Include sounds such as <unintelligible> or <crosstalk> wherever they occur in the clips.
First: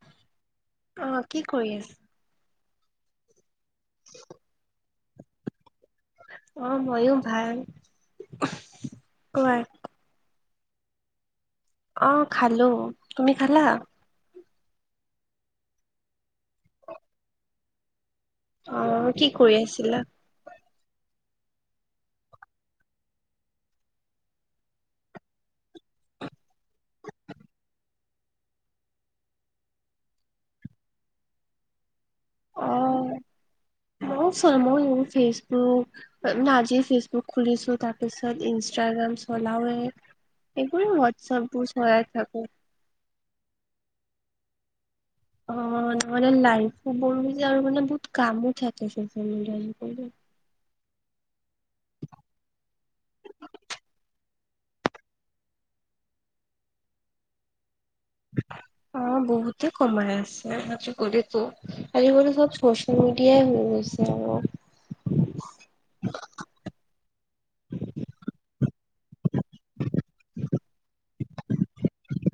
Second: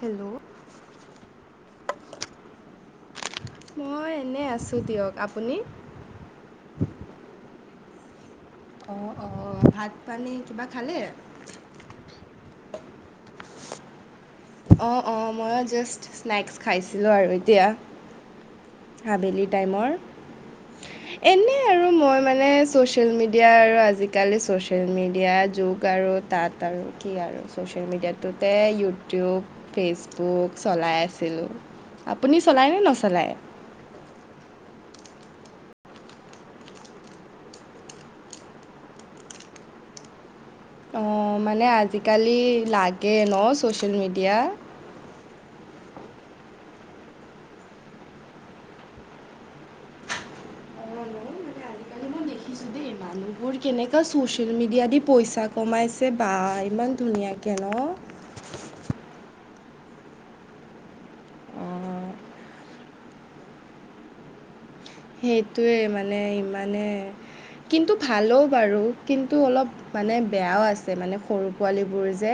Hello অহ', কি কৰি আছা? মই এনেই আছোঁ দিয়ক, আপুনি? অহ', ময়ো ভাল। অহ, অহ, কোৱা ভাত পানী কিবা খালে? অহ', খালো, তুমি খালা? অহ, অহ ময়ো জাষ্ট স্নেক্স খাইছিলোঁ আৰু এতিয়া। অ কি আবেলি কৰি টাইমৰ। আছিলা - এনেই আৰু মই মানে ছ'চিয়েল মিডিয়া আৰু আজিকালি ছ'চিয়েল মিডিয়া যুগ আৰু তাত আৰু কি আৰু, ছ'চিয়েল মিডিয়াটোতে ইউটিউব ফেচবুক চলাই আছিলোঁ, আপুনি চলায়নে নচলায়? ময়ো চাওঁ, ময়ো ফেচবুক আজি ফেচবুক খুলিছোঁ, তাৰ পিছত ইনষ্টাগ্ৰাম চলাওৱে। অহ, মানে থাকো আজিকালি লাগে ন', ছ'চিয়েল মিডিয়া। অ', লাইফ <unintelligible> বহুত মানে কামো থাকে <unintelligible> <inaudible> মানুবোৰ কেনেকুৱা চ'ছিয়েল মিডিয়া দি পইচা কমাইছে বা ইমান ধুনীয়াকৈ ন'। <inaudible> অহ', বহুতে কমাই আছে, <unintelligible> আজিকালিটো অঁ, আজিকালি চব চমকীয়াই <unintelligible> হৈ গৈছে আৰু। সেইটোৱে মানে ইমানে কিন্তু ভালো বাৰু, কিন্তু অলপ মানে বেয়াও আছে, মানে সৰু পোৱালীবোৰ যে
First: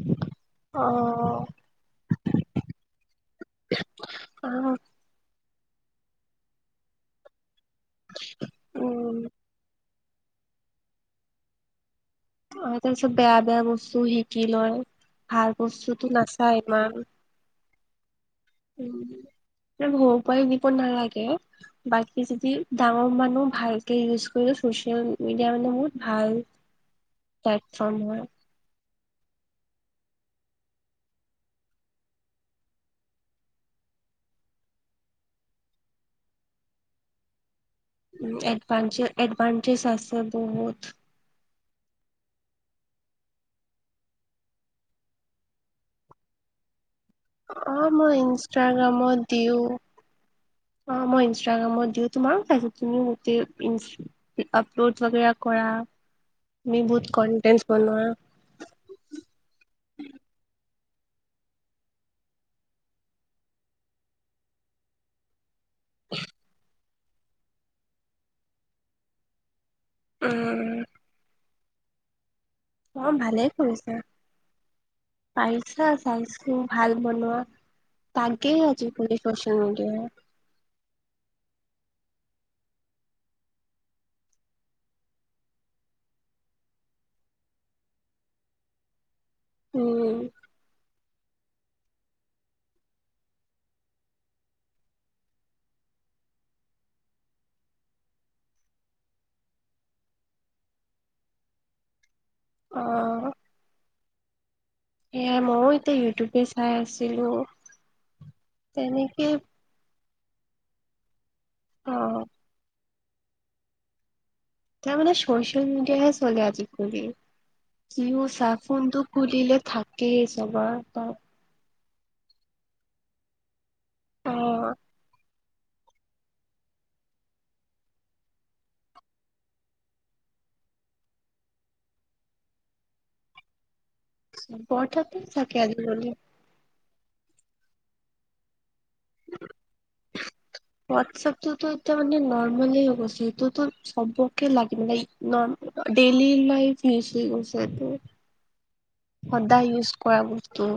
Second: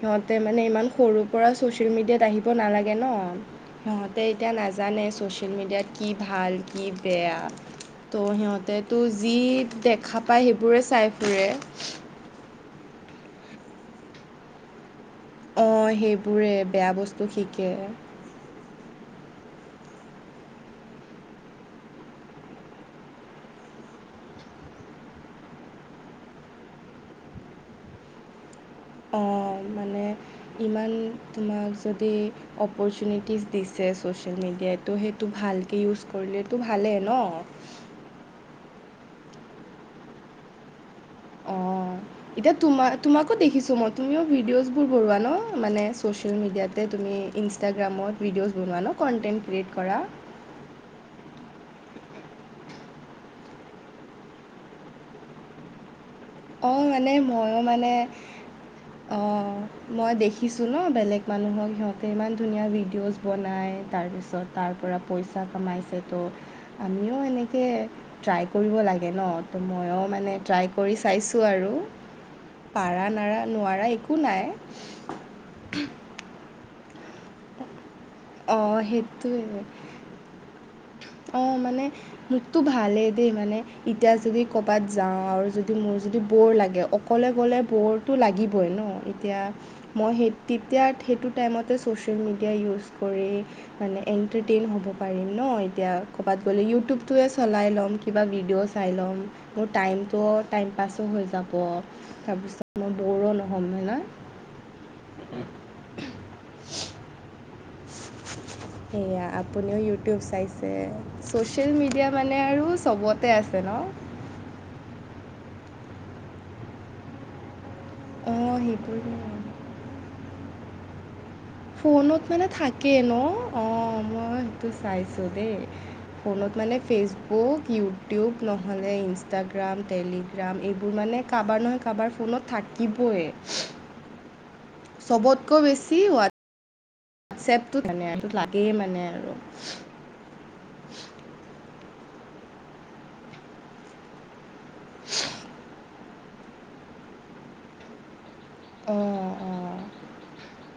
সিহঁতে মানে অ ইমান সৰুৰ পৰা ছ'চিয়েল মিডিয়াত আহিব নালাগে ন'। সিহঁতে অ এতিয়া নাজানে, ছ'চিয়েল মিডিয়াত কি ভাল, কি বেয়া। ত' সিহঁতেটো উম যি দেখা পায়, সেইবোৰে চাই ফুৰে। আৰু তাৰপিছত বেয়া বেয়া বস্তু শিকি লয়, ভাল বস্তুতো নাচায় ইমান। ত' শিকে। উম, ইমান সৰুৰ পৰাই দিব নালাগে। বাকী যদি, ডাঙৰ মানুহ ভালকে ইউজ কৰিলে, ছ'চিয়েল মিডিয়া মানে বহুত ভাল। <inaudible> প্লেটফৰ্ম হয়। অহ', মানে ইমান তোমাক যদি অপৰচুনিটিছ দিছে ছ'চিয়েল মিডিয়াই, ত' সেইটো ভালকৈ ইউজ কৰিলেতো ভালেই ন'। উম, এডভানটেজ, এডভানটেজ আছে বহুত। অঁ এতিয়া তোমা তোমাকো দেখিছো মই তুমিও ভিডিঅছ' বোৰ ৱনোৱা মানে চচিয়েল মিডিয়াতে তুমি অ মই ইনষ্টাগ্ৰামত ভিডিঅ'জ বনোৱা ন ইনষ্টাগ্ৰামত কনণ্টেণ্ট ক্ৰিয়েট কৰা অঁ মই ইনষ্টাগ্ৰামত দিওঁ তোমাকো পাইছো তুমি মোতেই ইনছ আপলোড বাগেৰা অঁ তুমি বহুত কনটেন্টছ বনোৱা অ মই দেখিছো ন বেলেগ মানুহক সিহঁতে ইমান ধুনীয়া ভিডিঅ'জ বনাই তাৰপিছত তাৰ পৰা পইচা কমাইছে তো আমিও এনেকে ট্ৰাই কৰিব লাগে ন ত মই মানে ট্ৰই কৰি উম চ চাইছোঁ আৰু পাৰা অ নাৰা ভালে নোৱাৰা কৰিছা। একো নাই পাৰিছা চাইছো ভাল বনোৱা তাকে অঁ আজিকালি চচিয়েল মিডিয়া অ মানে মোকতো ভালেই দেই মানে এতিয়া যদি কৰবাত যাওঁ আৰু যদি মোৰ যদি বৰ লাগে অকলে গ'লে বৰটো লাগিবই ন এতিয়া মই উম সেই তেতিয়া সেইটোত টাইমতে ছ'চিয়েল মিডিয়া ইউজ কৰি মানে এণ্টাৰটেইন হ'ব পাৰিম ন এতিয়া ক'ৰবাত গ'লে ইউটিউবটোৱে চলাই ল'ম কিবা ভিডিঅ' চাই ল'ম মোৰ টাইমটো টাইম পাছো হৈ যাব অ তাৰপিছত বৰো নহ'ম না এ মইও এতিয়া ইউটিউবে চাই আছিলো সেয়া তেনেকে আপুনিও ইউটিউব চাইছে ছ'চিয়েল অ মিডিয়া মানে আৰু চবতে আছে ন? তাৰ মানে ছ'চিয়েল মিডিয়াহে চলে আজিকালি যিও চা অঁ ফোনটো সেইটোৱে খুলিলে থাকেই চাবা ফোনত মানে থাকেই ন অ অ মই সেইটো চাইছো দেই ফোনত মানে ফেচবুক ইউটিউব নহ'লে ইনষ্টাগ্ৰাম টেলি গ্ৰাম এইবোৰ মানে কাৰোবাৰ নহয় কাৰোবাৰ ফোনত থাকিবই বহুততে থাকে আজিকালি চেপটো মানে লাগেই মানে আৰু হোৱাটছএপটোতো এতিয়া মানে নৰ্মেলে হৈ গৈছে এইটোতো চবক লাগে মানে ডেইলি লাইফ হৈ গৈছে এটো অঁ সদায় অঁ ইউজ কৰা বস্তু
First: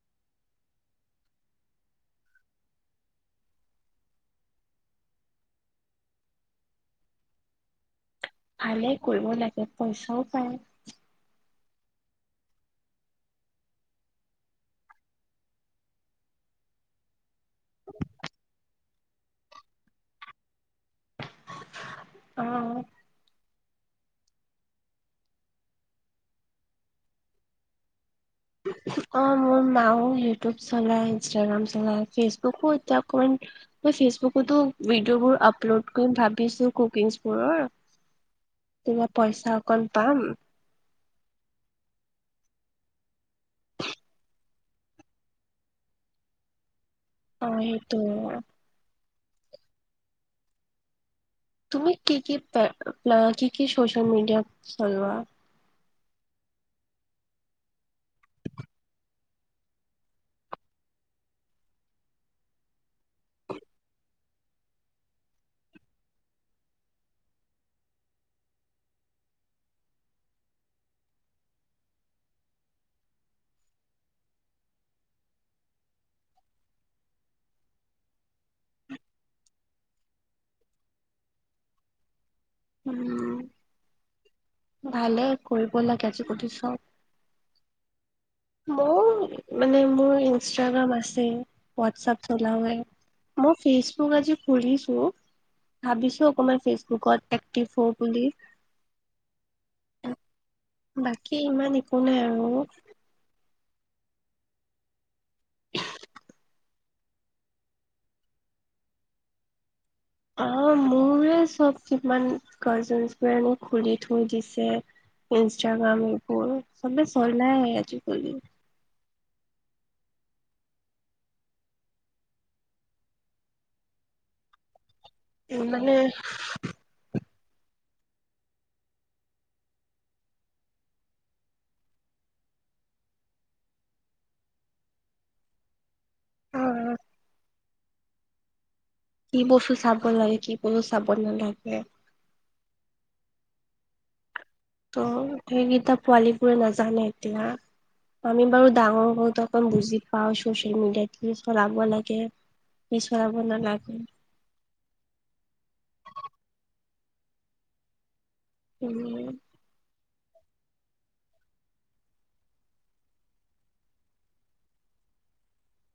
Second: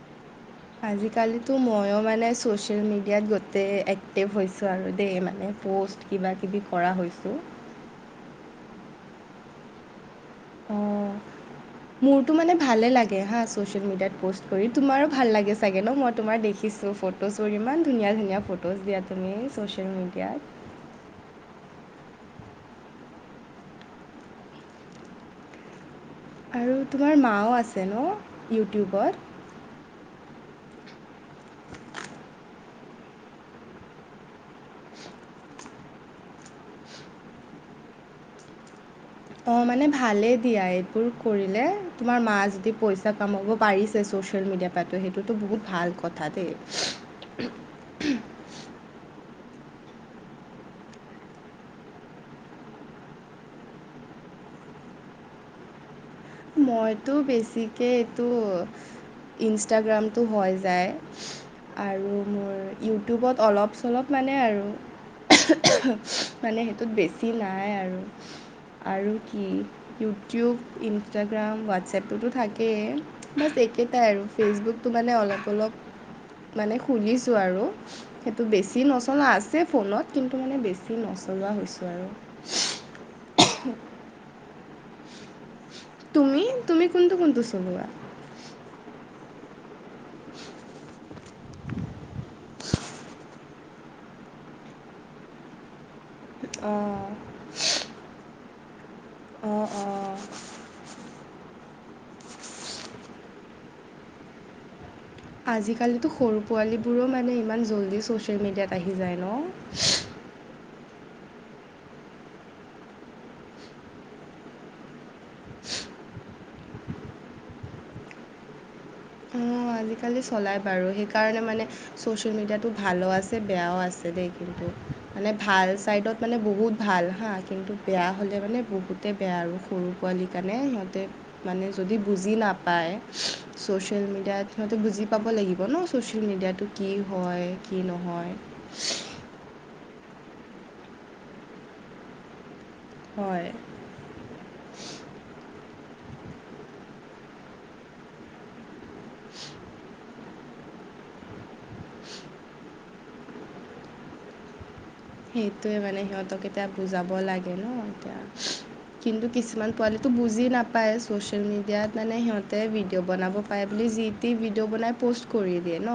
<inaudible> আজিকালিতো ময়ো মানে ছ'চিয়েল মিডিয়াত গোটেই এক্টিভ হৈছোঁ আৰু দেই মানে প'ষ্ট কিবা কিবি কৰা হৈছোঁ ভালে কৰিব লাগে পইচাও পায় অঁ মোৰতো মানে ভালে লাগে হা চ'চেইল মেডিয়াত পষ্ট কৰি তোমাৰো ভাল লাগে চাগে ন মই তোমাৰ দে দেখিছোঁ ফটোজবোৰ ইমান ধুনীয়া ধুনীয়া ফটোজ দিয়া তুমি ছ'চিয়েল মিডিয়াত অ আৰু তোমাৰ মাও আছে ন অ ইউটিউবত মোৰ মাও ইউটিউব চলায় ইনষ্টাগ্ৰাম চলায় ফেচবুকো এতিয়া মই ফেচবুকতো ভিডিঅ'বোৰ আপলোড কৰিম ভাবিছো কুকিংছবোৰৰ কিবা পইচা অঁ মানে অকন পাম ভালেই দিয়া কৰিলে তোমাৰ মা যদি পইচা কামাব পাৰিছে ছচিয়েল মিডিয়াৰ পৰাতো সেইটোতো বহুত ভাল কথা দেই। অ সেইটো। তুমি কি কি প কি কি চ'চিয়েল মিডিয়া চলোৱা? মইতো বেছিকে এইটো ইনষ্টাগ্ৰামটো হৈ যায় আৰু মোৰ ইউটিউবত অলপ চলপ মানে আৰু। মানে সেইটোত বেছি নাই আৰু। আৰু কি ইউটিউব, ইনষ্টাগ্ৰাম, হোৱাটছএপটোতো থাকেই বাছ একেইটাই আৰু ফেচবুকটো মানে অলপ অলপ মানে খুলিছো আৰু। সেইটো বেছি নচলাও আছে ফোনত কিন্তু মানে বেছি নচলোৱা হৈছো আৰু। উম ভালে কৰিব লাগে আজি তুমি <unintelligible> তুমি কোনটো কোনটো চলোৱা? মোৰ মানে মোৰ ইনষ্টাগ্ৰাম আছে হোৱাটছআপ চলাওঁৱে মই ফেচবুক আজি খুলিছো ভাবিছো ভাবিছো অকমান অঁ ফেচবুকত এক্টিভ হওঁ বুলি। অঁ অঁ বাকী ইমান একো নাই আৰু। আজিকালিতো সৰু পোৱালিবোৰো মানে ইমান জল্দি ছ'চিয়েল মিডিয়াত আহি যায় ন। অহ মোৰে চব কিমান কাজিনবোৰ এনে খুলি থৈ দিছে। ইনষ্টাগ্ৰাম এইবোৰ চবে চলাই আজিকালি। উম আজিকালি চলাই বাৰু সেইকাৰণে মানে ছ'চিয়েল মিডিয়াটো ভালো আছে বেয়াও আছে দেই। কিন্তু মানে ভাল চাইডত মানে বহুত ভাল হাঁ, কিন্তু বেয়া হ'লে মানে বহুতে বেয়া আৰু সৰু পোৱালীৰ কাৰণে সিহঁতে মানে যদি বুজি নাপায় চোচিয়েল ছ'চিয়েল মিডিয়াতো সিহঁতে বুজি পাব লাগিব ন ছ'চিয়েল মিডিয়াটো কি অ' হয় কি নহয়। কি বস্তু চাব লাগে কি বস্তু চাব নালাগে। হয়। তো সেইকেইটা পোৱালীবোৰে নাজানে এতিয়া। আমি বাৰু ডাঙৰ বহুতো অকণ বুজি পাওঁ চচিয়েল মিডিয়াত কি চলাব লাগে কি চলাব নালাগে। সেইটোৱে মানে সিহঁতক এতিয়া বুজাব লাগে ন এতিয়া কিন্তু উম, কিছুমান পোৱালি বুজি নাপায় ছচিয়েল মিডিয়াত মানে সিহঁতে ভিডিঅ' বনাব পাৰে বুলি যি টি ভিডিঅ' বনাই পোষ্ট কৰি দিয়ে ন,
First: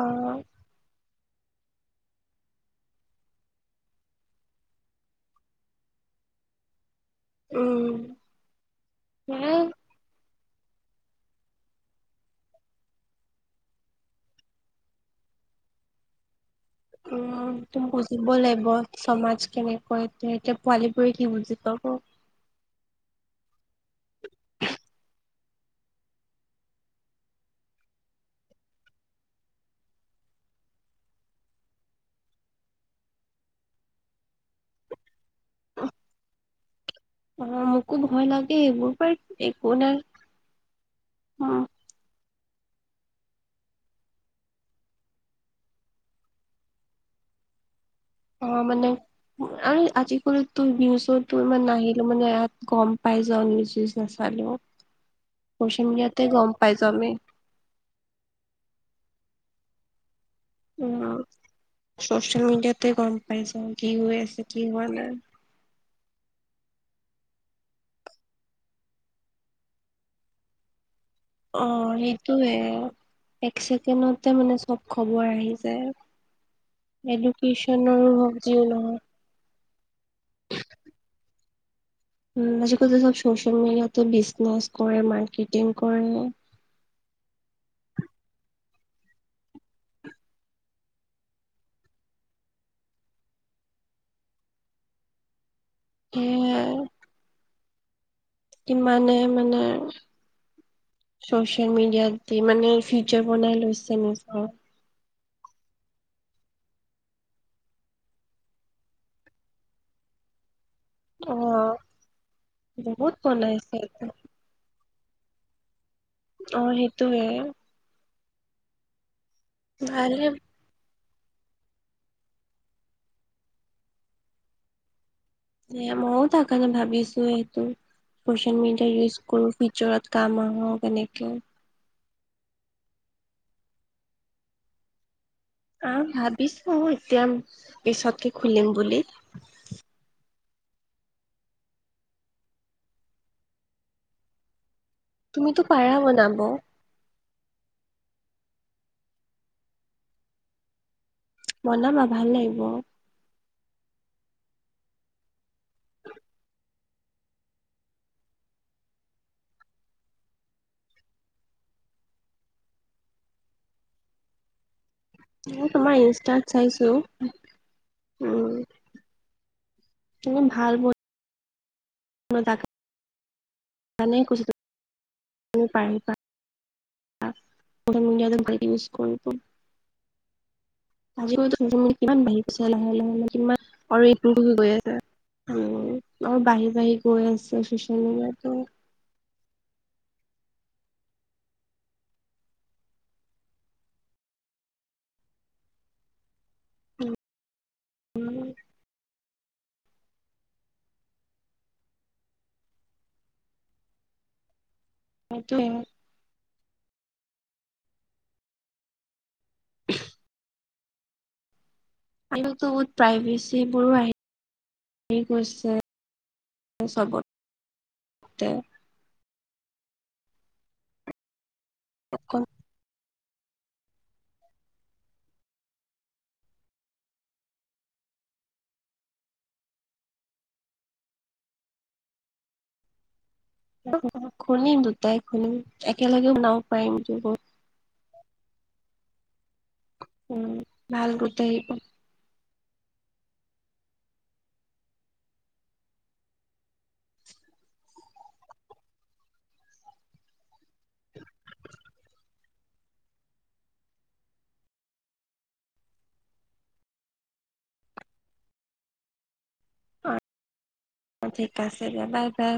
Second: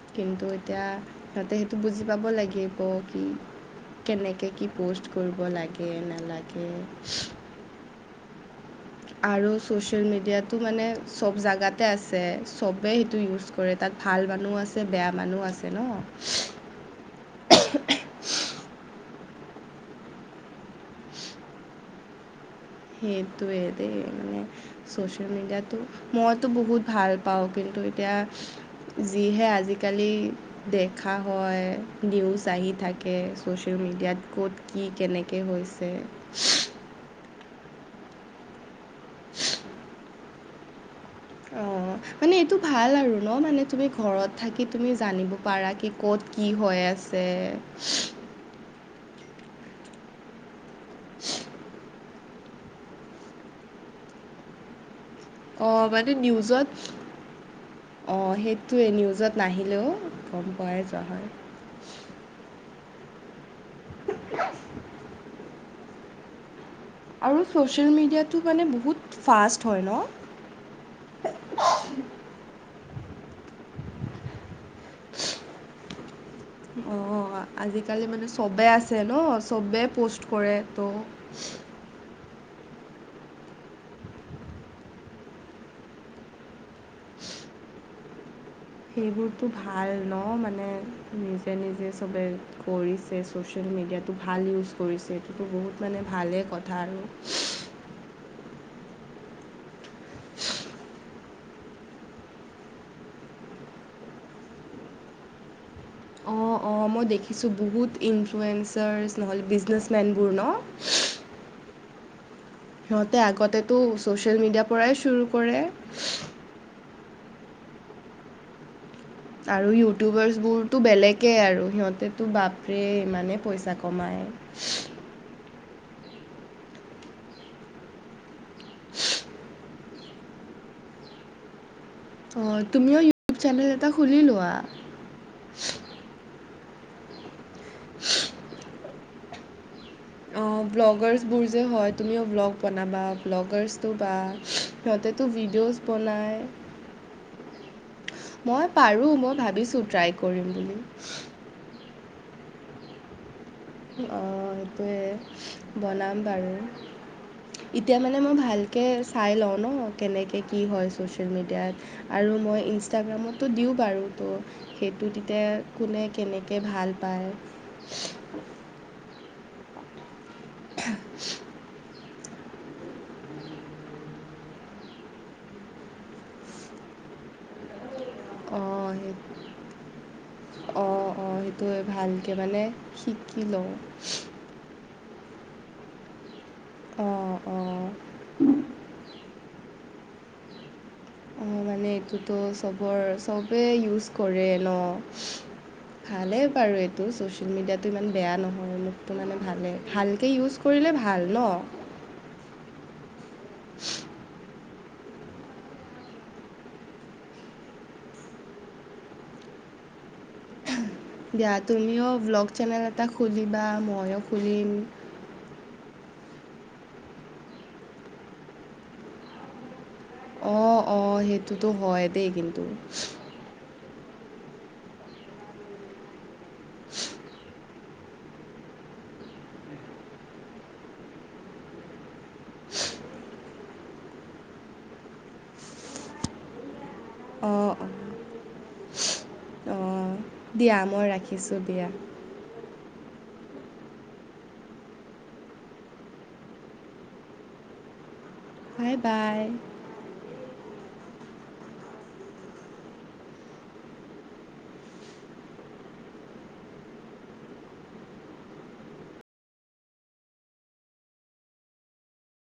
অ' কিন্তু এতিয়া সিহঁতে সেইটো বুজি পাব লাগিব। কেনেকে কি পো'ষ্ট কৰিব লাগে নালাগে। উম। আৰু চোচি ছ'চিয়েল মিডিয়াটো মানে চব জাগাতে আছে চবে সেইটো ইউজ কৰে তাতে ভাল মানুহ আছে বেয়া আছে ন। উম। সেইটো বুজিব লাগিব সমাজ কেনেকৈ এতিয়া পোৱালী বোৰে কি বুজি পাব। সেইটোৱে দেই মানে ছচিয়েল মিডিয়াতো মইতো বহুত ভাল পাওঁ কিন্তু এতিয়া যিহে আজিকালি দেখা হয়, নিউজ আহি থাকে ছ'চিয়েল মিডিয়াত ক'ত কি কেনেকে হৈছে? অহ, মোকো ভয় লাগে এইবোৰৰ পৰাই, একো নাই। অহ। মানে এইটো ভাল আৰু ন, মানে তুমি ঘৰত থাকি তুমি জানিব পাৰা কি, ক'ত কি হৈ আছে। <unintelligible> অহ, মানে আই, আজিকালি তোৰ নিউজত তো ইমান নাহিলে মানে ইয়াত গ'ম পাই যাও নিউজ নাচালেও। অহ, চচিয়েল মানে মিডিয়াতে গম নিউজত পাই যাওঁ আমি অ, সেইটোৱে নিউজত নাহিলেও গ'ম পোৱাই যোৱা উম হয়। চচিয়েল মিডিয়াতে গম পাই যায়। কি হৈ আছে কি হোৱা নাই। আৰু ছ'চিয়েল মিডিয়াটো মানে বহুত ফাষ্ট হয় ন? অ, সেইটোয়ে এক ছেকেণ্ডতে মানে, চব খবৰ আহি যায়। অ' আজিকালি এডুকেশ্যনৰো মানে হওক যিও চবে নহওক আছে ন, চবে পষ্ট কৰে, তো উম, আজিকালি চোব ছচিয়েল মিডিয়াতে বিজনেছ কৰে মাৰ্কেটিং কৰে। <unintelligible> সেইবোৰতো ভাল ন। মানে নিজে- নিজে চবে কৰিছে। যে ছ'চিয়েল মিডিয়াটো ভাল ইউজ কৰিছে সেইটোতো বহুত মানে ভালেই সেয়াই কথা আৰু। কিমানে মানে চচিয়েল মিডিয়াত দি মানে ফিউচাৰ বনাই লৈছে নিজৰ। অ', অ' মই দেখিছোঁ বহুত ইনফ্লুৱেঞ্চাৰছ নহ'লে বিজনেছমেনবোৰ ন। অ। বহুত সিহঁতে আগতেতো বনাইছে ছ'চিয়েল মিডিয়াৰ পৰাই চুৰু কৰে। অ, সেইটোয়ে। আৰু ভালে ইউটিউবাৰ্চবোৰ তো বেলেগেই আৰু সিহঁতেতো বাপৰে ইমানেই পইচা কমায়। এ মইয়ো তাৰকৰণে ভাবিছোঁ, এইটো। ছচিয়েল মিডিয়া ইউজ কৰো, ফিউচাৰত কাম আহক এনেকে। অ, তুমিও ইউটিউব চেনেল এটা খুলি লোৱা। আহ, ভাবিছোঁ এতিয়া পিছতকে খুলিম বুলি। ব্লগাৰছবোৰ যে হয়, তুমিও ব্লগ বনাবা ব্লগাৰছটো বা সিহঁতেটো তুমিতো ভিডিঅ'জ পাৰা বনায়। বনাব। মই পাৰো, মই ভাবিছোঁ ট্ৰাই কৰিম বুলি। বনাবা ভাল লাগিব। অ' সেইটোৱে বনাম বাৰু। এতিয়া মানে মই ভালকে চাই লওঁ ন, কেনেকে কি হয় ছচিয়েল মিডিয়াত আৰু মই ইনষ্টাগ্ৰামতো দিওঁ বাৰু তো সেইটো তেতিয়া মই তোমাৰ কোনে ইনষ্টাত কেনেকে চাইছো ভাল পায় উম। তুমি ভাল <inaudible> <unintelligible> <unintelligible> <unintelligible> ইউজ অঁ সেই কৰিব। অঁ অঁ সেইটোৱে <unintelligible> কিমান ভালকৈ বাঢ়ি মানে গৈছে লাহে লাহে শিকি কিমান লওঁ আৰু এইটো গৈ আছে, উম বাঢ়ি গৈ অঁ আছে, অঁ চচিয়েল মিডিয়াতো। মানে এইটোতো চবৰ, চবেই ইউজ কৰে ন। ভালেই বাৰু এইটো, চচিয়েল মিডিয়াটো ইমান বেয়া নহয়, মোকতো মানে ভালেই ভালকে ইউজ কৰিলে ভাল ন। <unintelligible> সেইটোৱে। <unintelligible> দিয়া তুমিও ব্লগ আজিকালিতো চেনেল বহুত এটা খুলিবা, ময়ো খুলিম। ঠিক আছে <unintelligible> অ', অ' সেইটোতো হয় দেই কিন্তু। খুলিম দুটাই খুলিম, একেলগে বনাব পাৰিম বস্তুবোৰ। অঁ অঁ অঁ উম দিয়া, ভাল মই গোটেই ৰাখিছোঁ দিয়া। Bye bye. <inaudible> অ' অ' ঠিক আছে দিয়া, বাই বাই।